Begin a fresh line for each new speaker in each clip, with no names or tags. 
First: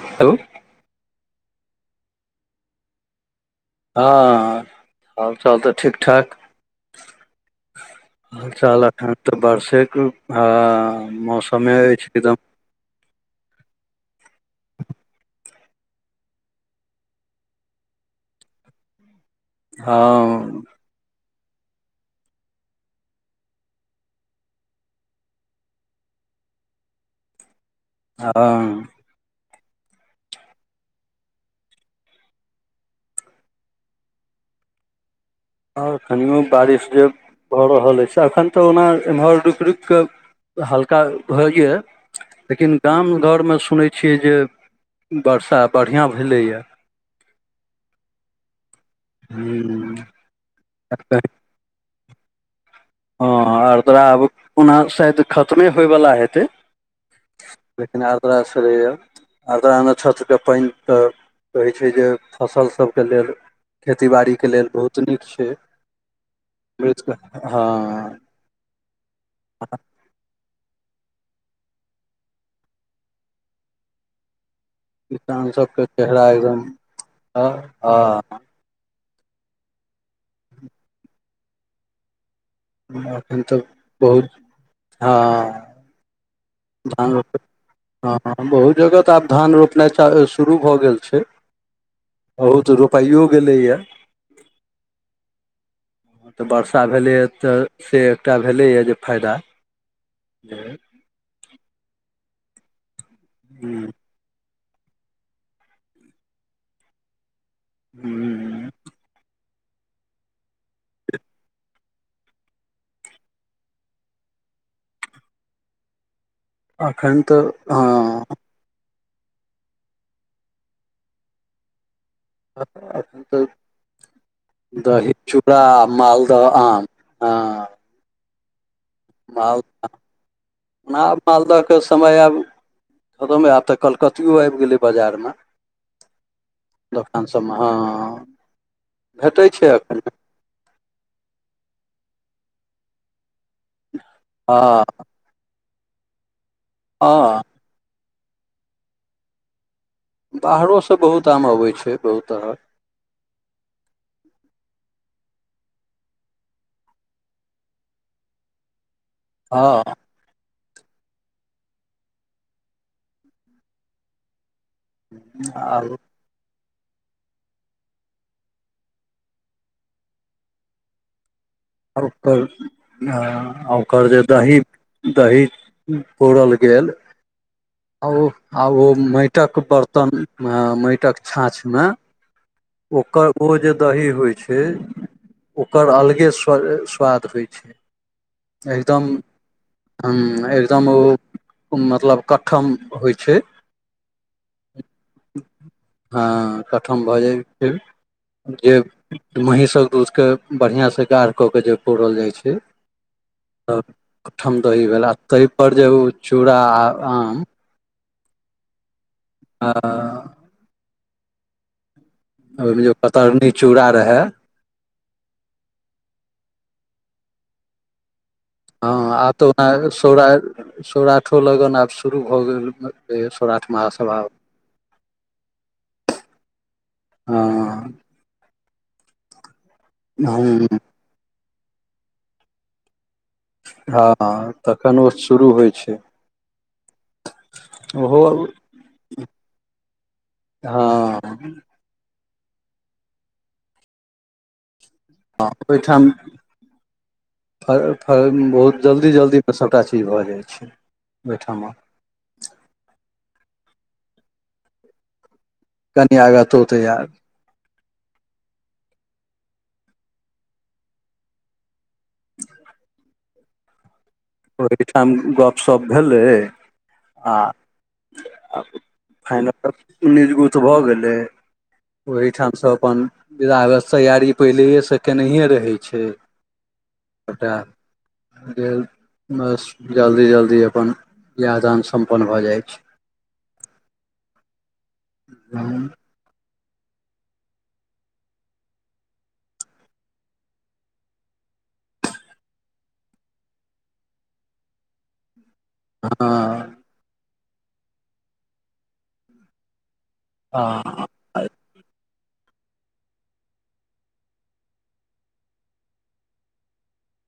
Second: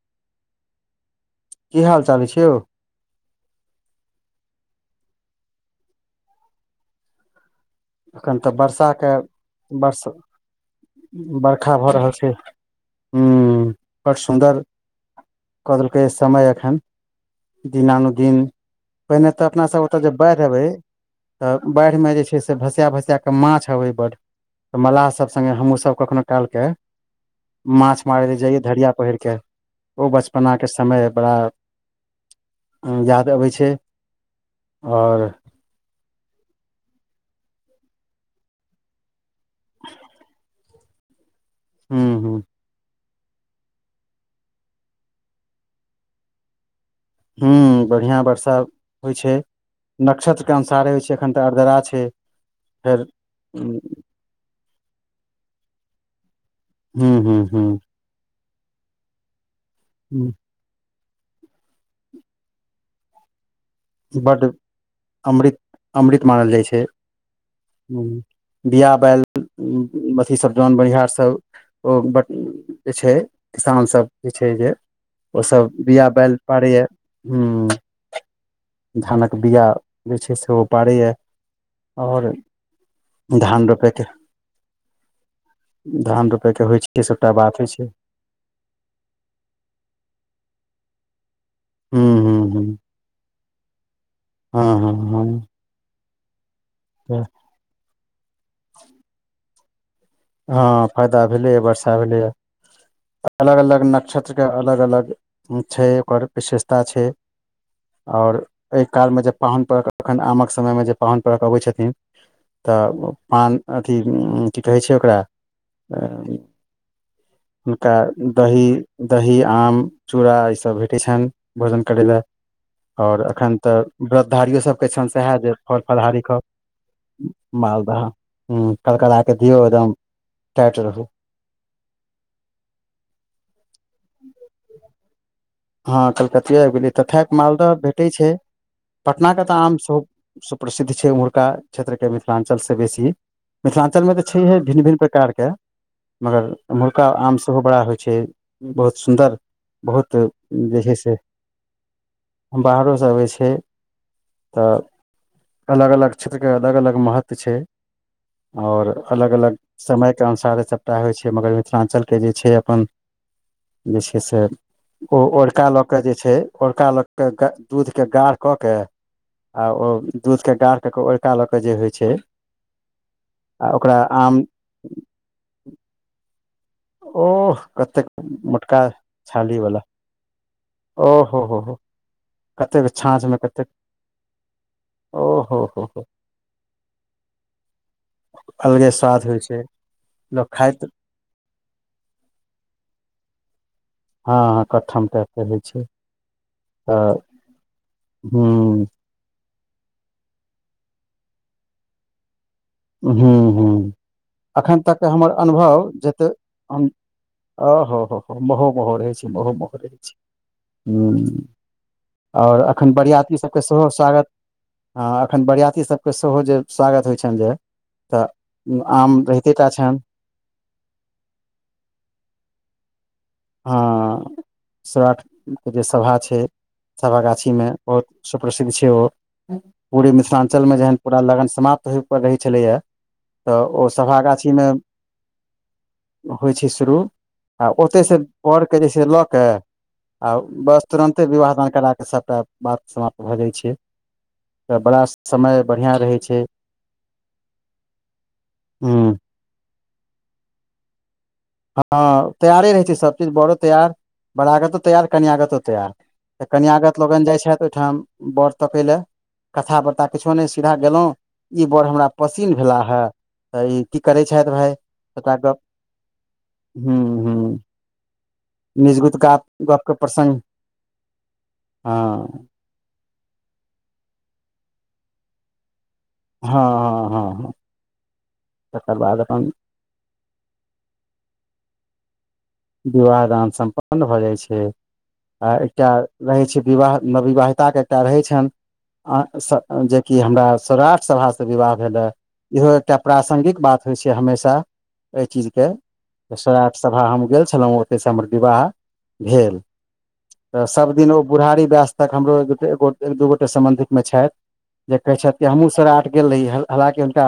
Hello
की हाल चाल छै यो
हँ हँ हालचाल तऽ ठीक ठाक
एखन तऽ
हालचाल
वर्षा के
एखन तऽ वर्षा के
बर्ष
मौसमे अछि एकदम
हूं बड सुन्दर कऽ देलकै समय एखन दिनानुदिन पहिने तऽ अपना सब ओतऽ जे बाढ़ि अबै
हँ
तऽ बाढ़िमे जे छै से भसिया भसिया क माछ ह बड मलाह सब सगे हमहुँ सब कखनो काल के माछ मारय ल जाइय
हँ
धड़िया पहिर कऽ ओ बचपना के समय बड़ा याद अबै छै आओर
आओर अखनियो बारिश जे भऽ रहल अछि से अखन तऽ ओना एम्हर रुकि रुकिकऽ हल्का हो ये
हूँ हूँ
लेकिन गाम घर मे सुन छियै जे वर्षा बढ़िआँ भेलैए
हुं बढ़िया वर्षा होइ छै
हूँ,
नक्षत्र के अनुसारे होइ छै एखन तऽ आर्द्रा छै फेर
हँ आरदरा आब ओना शायद खतमे होयवला हेतै
हूँ हूँ हूँ
लेकिन आर्द्रा छलैया आद्रामे नक्षत्र के पानिके तऽ कहैत छै जे फसल सभके लेल खेती
बड
बाड़ीके लेल बहुत नीक छै
अमृत
मृत हँ
बीया बैल अथी सब जन बनिहार सब ओ बड छै किसानसभ जे छै जे
किसान
ओसभ
सबके
बीआ
चेहरा
बैल
एकदम
पड़ैए हुं
हँ
हुं
हँ
धानक बीआ जे छै से ओ पाड़ैए आओर
एखन तऽ
धान रोपे के
बहुत हँ
धान रोपयके होइ छियै
धान
सभटा
रोप
बात होइ छै
हँ बहुत जगह तऽ आब धान रोपनाइ शुरू भऽ गेल छै
ह ह ह
बहुत तऽ रोपाइयो गेलैए
हँ हँ हँ
तऽ वर्षा भेलैए तऽ से एकटा भेलैए जे फायदा जे
हँ फायदा भेलैए वर्षा भेलैए अलग
हूँ
अलग नक्षत्र के अलग अलग छै ओकर विशेषता छै आओर
हूँ
एहि कालमे जब पाहुन परख एखन आमक समयमे जे पाहुन परख अबै छथिन तऽ पान अथि की कहै छै ओकरा
एखन तऽ
हुनका
हँ
दही दही आम चूड़ा ईसभ भेटै छनि भोजन करय लै आओर एखन तऽ व्रत धारिओ सभके
दही
छनि सएह जे
चूड़ा
फल फलहारीके
मालदह आम हँ
मालदह आम कड़कड़ा के दियऔ एकदम टाइट
न
रहू
[inaudible] मालदहके समय आब खतम आब तऽ कलकतियो आबि गेलै बाजारमे
हँ कलकतिय आबि गेलियै तऽ ठक मालदह
हँ
भेटै छै पटना के
भेटै
तऽ
छै
आम सेहो
एखन
सुप्रसिद्ध छै ओम्हुरका क्षेत्रके मिथिलांचलसँ बेसी मिथिलाञ्चलमे तऽ छैहे
हँ
भिन्न भिन्न प्रकारके मगर एम्हुरका आम
हँ
सेहो बड़ा होइ छै बहुत सुन्दर बहुत
बाहरो
जे छै से
बहुत आम अबै छै बहुत तरहक
बाहरोसँ अबै छै तऽ अलग अलग क्षेत्रके अलग अलग महत्व छै आओर अलग अलग
हँ
समय एक अनुसारे सबटा होइ छै मगर मिथिलाञ्चलके जे छै अपन जे छै से ओ ओरिका लऽ
आब
कऽ जे छै ओरका लऽके के दूध के गार क के आ ओ दूध के गाढ़ क के ओटि काललके जे होइ
आ
छै
ओकर
आ ओकरा
ओकर जे
आम
दही दही पौरल गेल
ओह कतेक
आ ओ आ
मोटका
ओ
छाली
माटिक
वाला
बरतन
ओ
माटिक
हो हो हो
छाँछमे
कतेक
ओकर
छाँछमे
ओ
कतेक
जे दही होइ छै
ओ हो हो
ओकर
हो
अलगे स्वाद होइ छै
अलगे
एकदम
स्वाद होइ छै
हूं
लोक खाइत
एकदम ओ मतलब कट्ठम होइ छै
हँ हँ कट्ठम टाइप कऽ होइ छै
हँ कट्ठम भऽ
तऽ
जाइ छै जे
हूँ
महींषक दूध के बढ़ियां से गाढ़ क के जे पौरल जाइ छै
हूँ
त
हूँ
ओठम
अखन
दही
तक
भेल आ
हमर
तहि पर जे ओ चूड़ा आ आम
ओ हँ ह ह महो मोहर होइ छै महो
आ
मोहर रहै छै हूँ आओर
ओहिमे
एखन
जे
बरियाती
कतरनी
सभके सेहो
चूड़ा रहै
स्वागत ह अखन बरियाती सब के सेहो जे स्वागत होय छनि जे तऽ
हँ
आम
आब तऽ
रहिते टा
ओना
छनि
सौरा सौराठो लगन आब शुरू भऽ गेल फेर
हँ सोराठ के जे सभा छै
हँ
सभागाछी मे बहुत सुप्रसिद्ध छै ओ पूे
हँ
मिथिलाञ्चलमे जहन पूरा लगन समाप्त होय रहै छलैया तऽ ओ सभा
हँ
गाछी मे
तखन ओ शुरू होइ छै
होइ छै शुरू आ ओतय से
ओहो
पढ़केऽ जे छै लऽ कऽ आ बस
हँ
तुरन्ते
हँ
विवाह दान करा कऽ सभटा बात समाप्त भऽ जाइ छै तऽ बड़ा
हँ
समय बढ़िआँ
ओहिठाम
रहै छै
फ फ बहुत
हूँ
जल्दी जल्दी सभटा चीज भऽ जाइ छै ओहिठाम
हँ तैयारे रहै छै सब चीज बड़ो तैयार बड़ाागतो तैयार कनियागत
कनि आगाँ
त
तोते
कनियागत
यार
लोगन जाइ छथि ओहिठाम वर तकय लए कथा पता किछो नहि सीधा गेलहुँ ई बर हमरा पसिन्न भेला हे तऽ ई की करैत छथि भाय? सभटा गप्प
तप भेले
हूं हूं
आ
गपके
फाइनल
प्रसङ्ग
निजगूत भ गेलै
हँ
ओहीठाम सँ अपन विधागत तैयारी पहिलेए सँ केनहिए रहै छै
हँ हँ हँ हँ
सभटा गेल
तकर बाद अपन
बस जल्दी जल्दी अपन बियाह दान सम्पन्न भऽ जाइत छै
विवाह दान सम्पन्न भऽ जाइ छै आ
हँ
एकटा रहैत छै विवाह नव विवाहिता के एकटा रहै छनि आ स जेकि हमरा सौराठ सभासँ विवाह भेलए इहो एकटा प्रासङ्गिक बात होइत छै हमेशा एहि चीजके सराठ
हँ
सभा हम गेल छलहुँ ओतहिसँ हमर विवाह भेल तऽ
ह
सभदिन ओ बुढ़ारी व्यास तक हमरो एक दू गोटे सम्बन्धित में छैथ जे कहे छथि हमहू सरा गेल रही हालकि हुनका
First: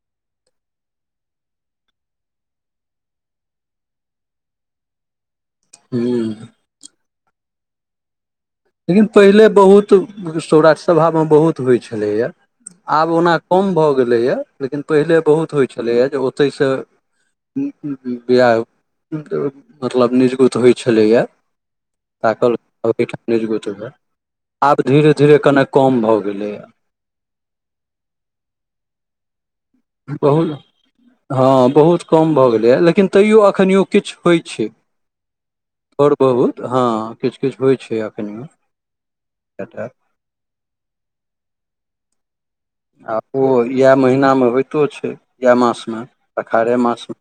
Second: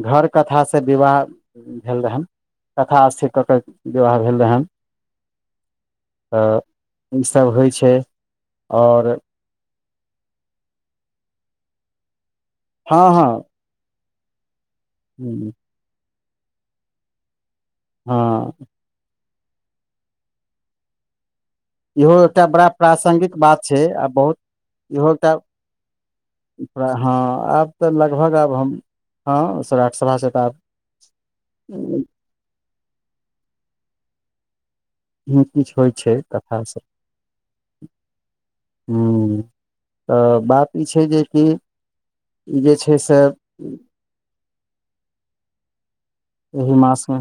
घर कथा से विवाह भेल रहन कथा स्थिर क क विवाह भेल रहेन त इ सब होय छैन
लेकिन पहिले बहुत सौराठ सभामे बहुत होइत छलैए
हँ
आब
हँ
ओना कम भऽ गेलैए लेकिन पहिले
हूँ
बहुत होइ छलैए जे ओतइ सँ
हँ
बिआाह मतलब निजगुत होइ छलैएा
इहो एकटा बड़ा प्रासंगिक बात छै आ बहुत
आब
इहो
धीरे
एकटा
धीरे कने कम भऽ गेले
हँ आब तऽ लगभग आब हम हँ सौराठ सभा से तऽ आब
बहुत हँ बहुत कम भऽ गेलैया लेकिन तैयो एखनिओ किछु होइ छै
किछु होइ
आओर
छै
बहुत
कथा सब
हँ किछु किछु होइत छै एखनियो कैटा
त बात ई छै जे कि ई
आ ओ इएह महीनामे होइतो छै इएह मासमे
एहि मासमे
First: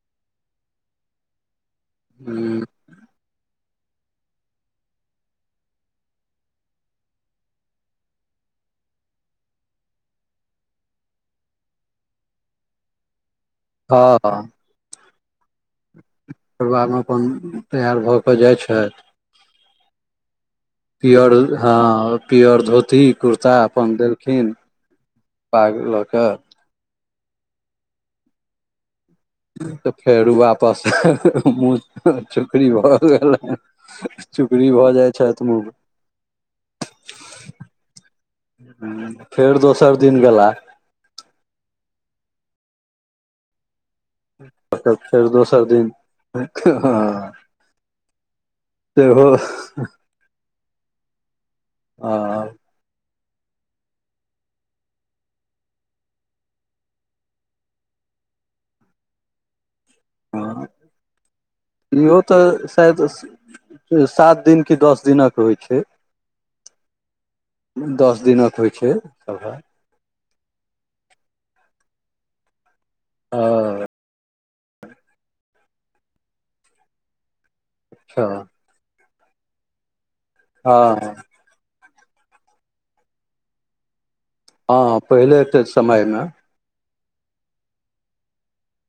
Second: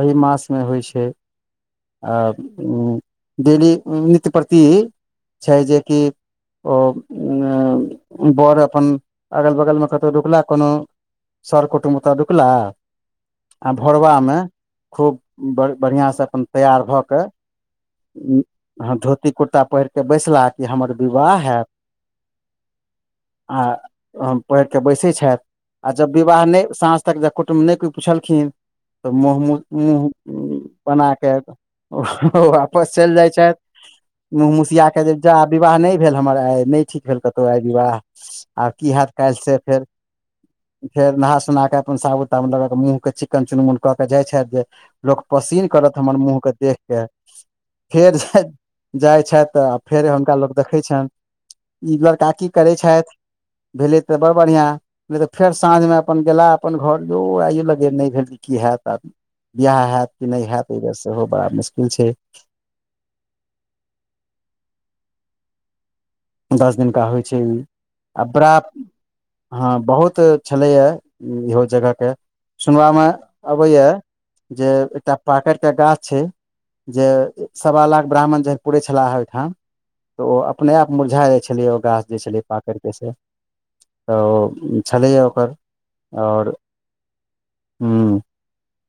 एहि मासमे होइ छै आ
हँ
डेली नित्य प्रति छै जे कि ओ बड़ अपन अगल बगलमे कतहु रुकला कोनो सर कुटुम्ब ओतऽ रुकला आ भोरबा
हँ
मे
तकर
खूब ब बढ़िआँ सँ अपन तैयर
बादमे
भऽ कऽ
अपन तैयार भऽ कऽ जाइ छथि
हं घो धोती कुर्ता पहिर क बैसलाह। जे हमर
पियर
विवाह हैत
हँ पियर धोती कुर्ता
आ
अपन
हम
देलखिन
पढ़िके बैसै छथि।
पाग
आ
लऽ
जब
कऽ
विवाह नहि साँझ तक ज कुटुम्ब नहि कोइ पुछलखिन तऽ मँँ
तऽ
मूँह
फेर वापस
बना कऽ
मुँह चुकरी
वापस
भऽ
चलि जाइत
गेलनि
छथि।
चुकरी
मुसिया
भऽ
के
जाइ
जे जा
छथि
विवाह नहि भेल हमर आइ नहि ठीक भेल कतहु आइ विवाह। आ की हैत
मुँह
काल्हि से फेर।
दोसर दिन गेला
फेर नहा सुोनाे अपन साबुन यमुन लगाके मुँह चिकन चुनमु कऽ के जाइ छथि जे
तब
लोक
फेर दोसर
पसीन
दिन
करत हमर मुँह के देख के।
हँ
फेर जाइ
सेहो
छथि आ फेर हुनका लोग देखै छनि ई लड़का
हँ
की करै छथि? भेले ते बड़ बढ़िया त फेर साँझ मे अपन गेला अपन घर यो ओ लगे नहि भेल की हयत आ बियाह होत कि नहि हयत एहि बेर सेहो बड़ा मुश्किल छैय।
इहो शायद सात दिन की दस दिनक होइ छैय।
दस दिनका होइ छैय
दस
आ बड़ा
दिनक होइ छै सभा
हँ। बहुत छलैया इहो जगहके सुनबामे अबैया जे एकटा पाकड़ के गाछ छैय जे सवा लाख
अच्छा
ब्राह्मण जे पुरे छलाह ओहिठाम तऽ ओ अपनेआप
हँ
छलियै ओ गाछ जे छलै पाकड़ के से तऽ ओ
हँ
छलैया
पहिले
ओकर
के समय मे
आओर हू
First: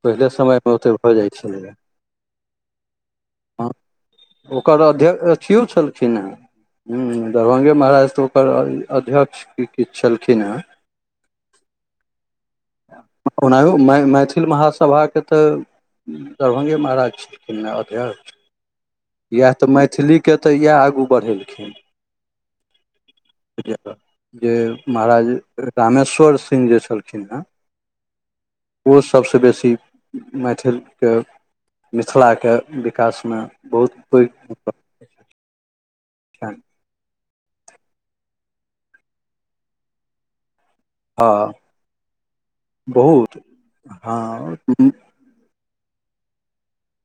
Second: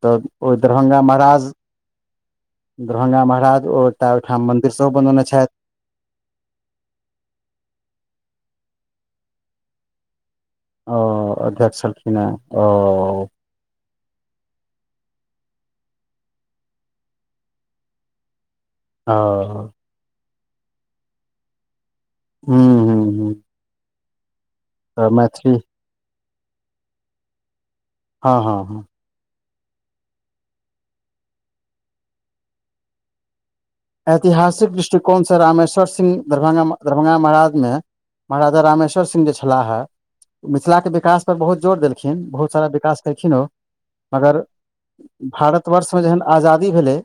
तब
पहिले
ओ
समय मे ओते
दरभंगा
भऽ जाइ
महाराज
छलैया
दरभंगा म
हँ
ओटा ओहिठाम मंदिर सेहो बनौने छथि।
खिन हँ हँ दरभंगे महाराज तऽ ओकर अध्यक्ष किछु छलखिन हँ।
ओ अध्यक्ष छलखिन ह ओ।
ओनाहियो मैथिल महासभा के तऽ दरभंगे महाराज छलखिन अध्यक्ष।
ओ
यैह तऽ मैथिलीके तऽ यैह आगू बढ़ेलखिन।
हूँ हूँ हूँ
जे
तऽ
महाराज
मैथिली
कामेश्वर सिंह जे छलखिन हेँ।
हँ हँ हँ
ओ सबसँ बेसी मैथिलके मिथिलाके विकासमे बहुत पैघ
ऐतिहासिक दृष्टिकोण से रामेश्वर सिंह दरभं
छनि
दरभंगा महाराज मे महाराजा रामेश्वर सिंह जे छला हा मिथिला के व्त विकास पर
हँ
बहुत जोर देलखिन बहुत सारा विकास केलखिन
बहुत
ओ मगर
हँ ओ
भारतवर्षमे जहन आजादी भेलै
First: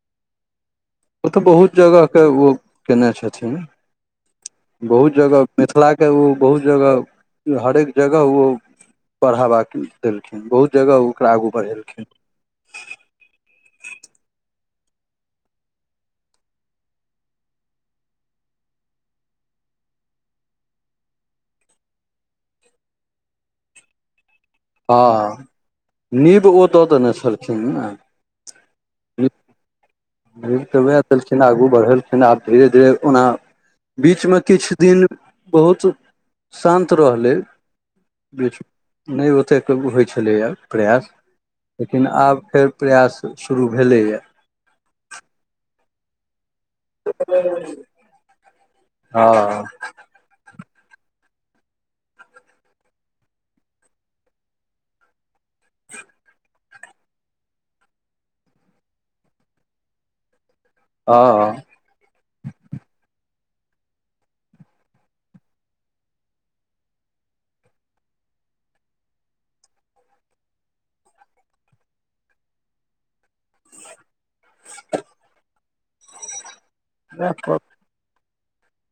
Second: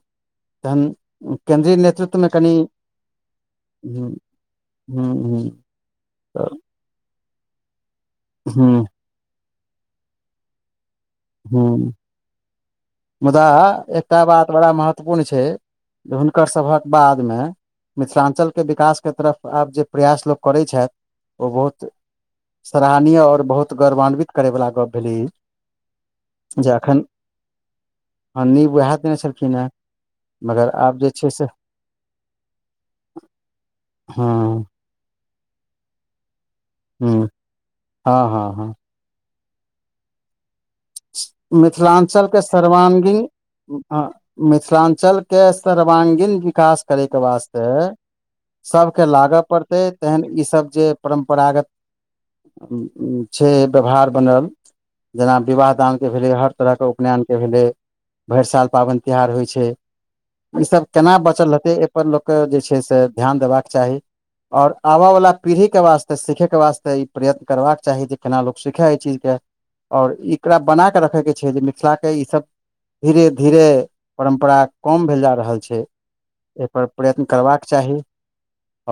तहन
ओ तऽ बहुत जगह के ओ केने छथिन।
हुँ हुँ
बहुत जगह
हुँ
मिथिला के ओ
तऽ
बहुत जगह हरेक जगह ओ
हुँ
बढ़ावा देलखिन बहुत जगह ओकरा आगू
हुँ
बढ़ेलखिन।
मुदा एकटा बात बड़ा महत्वपूर्ण छैय। जे हुनकर सभक बादमे मिथिलांचल के विकासके तरफ आब जे प्रयास लोक करैत छथि ओ बहुत सराहनीय और बहुत गौरवान्वित करै वाला गप्प भेलै ई।
हँ नीब ओ द देने छड़थिन ने।
ह निब ओहे देने छलखीन ह।
तऽ वहै देलखिन आगू बढ़ेलखिन आब धीरे धीरे ओना बीच
हँ
मे किछु दिन बहुत शान्त
हुँ
रहलै।
हँ हँ हँ
नहि ओतेक होइत छलैया। प्रयास लेकिन
मिथिलाञ्चलके
आब फेर प्रयास शुरू भेलैया।
मिथिलांचलके सर्वांगीण विकास करय के वास्ते सबके लागऽ
हँ
पड़ते तेहन ई सब जे परम्परागत छैय व्यवहार बनल जेना विबाद दानके भेलै हर तरहके उपनयनके भेलै भरि साल पाबनि तिहार होइ छै ईसभ केना बचल
हँ
रहतै एहिपर लोकके जे छै से ध्यान देबाक चाही आओर आबयवला पीढ़ीके वास्ते सीखयके वास्ते ई प्रयतन करबाक चाही जे केना लोक सीखय एहि चीजके आओर एकरा बना कऽ रखयके छै जे मिथिलाके ईसभ धीरे धीरे परम्परा कम भेल जा रहल छै एहिपर प्रयत्न करबाक चाही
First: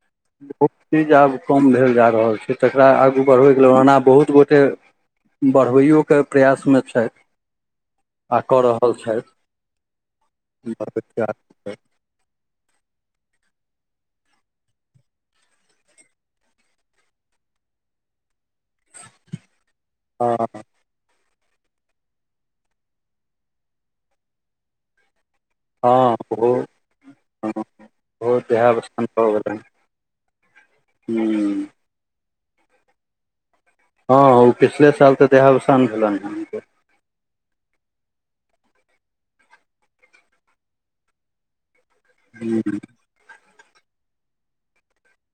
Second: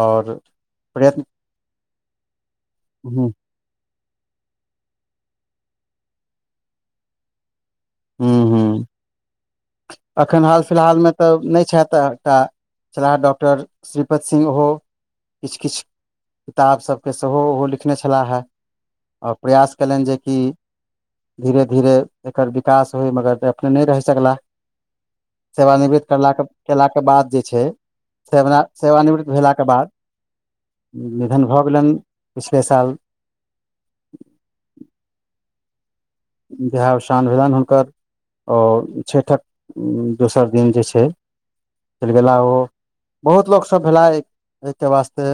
आओर
बहुत चीज
प्रयत्न
आब कम भेल जा रहल छै तकरा आगू
हूँ
बढ़ै हलो ओना बहुत गोटे बढ़बैयो के प्रयास मे छै
हूँ
आ कऽ
हूँ
रहल छैथ
एखन हाल फिलहालमे तऽ नहि छथि एकटा छलाह डॉक्टर श्रीपद सिंह हो किछु किछु किताब सभके सेहो ओहो लिखने छलैहै आओर प्रयास कयलनि जेकि
हँ
धीरे धीरे एकर विकास होइ मगर अपने नहि रहि सकला सेवानिवृत
हँ
करलाके
ओहो
केलाके बाद जे छै
ओहो
सेवा
देहावसान भऽ
सेवानिवृत भेलाके
गेलनि
बाद निधन भऽ
हूँ
गेलन पिछले साल
हँ ओ पिछले साल तऽ देहावसान भेलन
देहाव सान भेलनि हुनकर ओ छठिक दोसर दिन जे छै चलि गेला ओ
हूँ
बहुत लोकसभ भेला एहि एहिके वास्ते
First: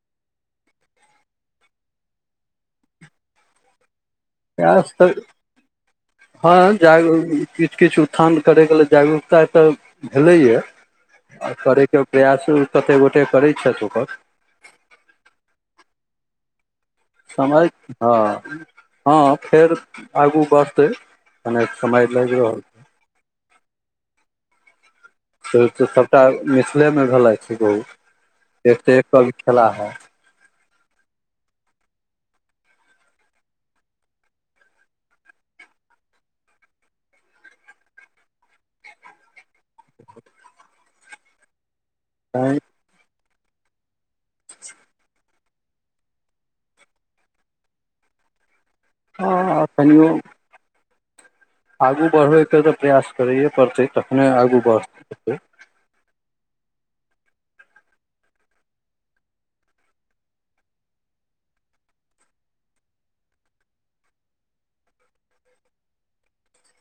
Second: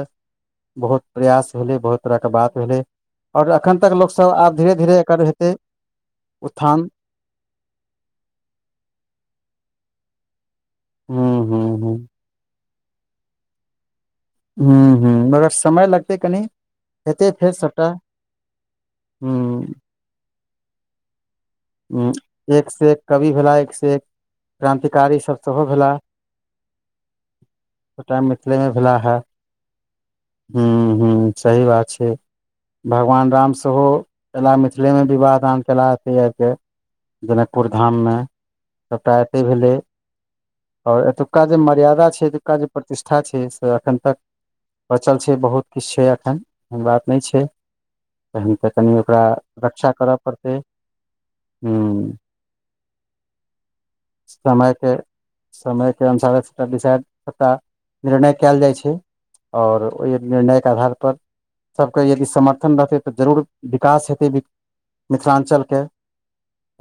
बहुत प्रयास भेलै बहुत तरहके बात भेलै आओर एखन तक लोकसब आब धीरे
प्रयास
धीरे
तऽ
एकर हेतै
हँ
उत्थान
जागरु किछु किछु उत्थान करयके लेल जागरूकता तऽ भेलैयए
हूँ
आ
हूँ हूँ
करयके प्रयासो कते गोटे करै छथि ओकर
हुं हुं मगर समय लगतै कनी
समय हँ हँ
हूँ
फेर आगू बढ़तै कने समय लागि
हुं
रहल
एक से एक कवि भेला एक से एक क्रांतिकारी सब सेहो
पहिले
भेला
सबटा मिथिलेमे भेलैथ बहुत
सबटा मिथिले
एकसँ एक से एक खेला है
हूं हूं सही बात छै भगवान राम सेहो एला मिथिले मे विवाह दान केला जनकपुर धाम मे सभटा एतै भेलै आओर एतुका जे मर्यादा छै
तैँ
एतुका जे प्रतिष्ठा छै से एखन तक बचल छै बहुत किछु छै एखन एहन बात नहि छै कहि तऽ कहि ओकरा
हँ
रक्षा
कनियो
करय पड़तै हूँ
आगू बढ़बे के तऽ प्रयास करैये पड़तै तखने आगू
समयके
बढ़तै
समयके अनुसार डिसाइड सभटा निर्णय कैल जाइत छै आओर ओहि निर्णयके आधारपर सब कहै यदि समर्थन रहतै तऽ जरूर विकास हेतै मिथिलांचल के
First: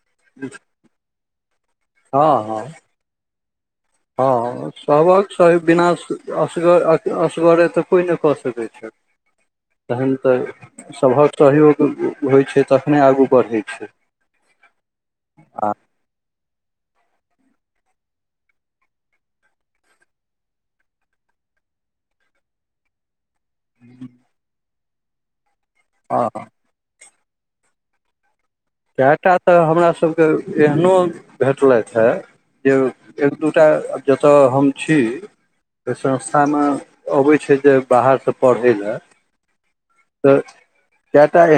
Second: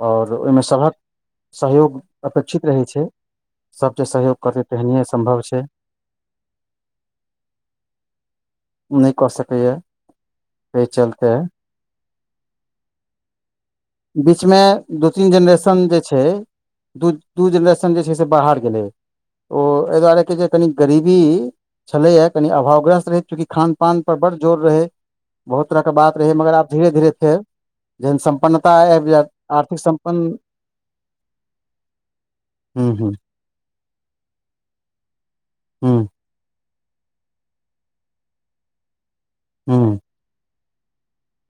आओर ओहिमे सभक सहयोग
हँ हँ
अपेक्षित रहै छै सब जे सहयोग करतै
हँ
तेहनिये
सबक
सम्भव छै
बिना असगर असगरे तऽ कोइ नहि कऽ सकैत छै
नहि कह
तहन तऽ सभक सहयोग होइ छै तखने आगू बढ़ैत छै
बीचमे दू तीन
आ
जेनरेशन जे छै दू दू जेनरेशन जे छै से बाहर गेलै ओ एहि दुआरे के जे कनी गरीबी छलया कनी अभावग्रस्त रहित चूँकि खान पान पर बड़ जोर रहै बहुत तरह के बात रहै
हँ
मगर आब धीरे धीरे फेर जहन सम्पन्
कए टा तऽ हमरा सबके एहनो भेटलै हँ जे
हूँ हूँ
दूटा जतय हम छी ओइ
हूँ
संस पटना मे अबै छै जे बाहरसँ पढ़ै लए
हूँ
तऽ कए टा एह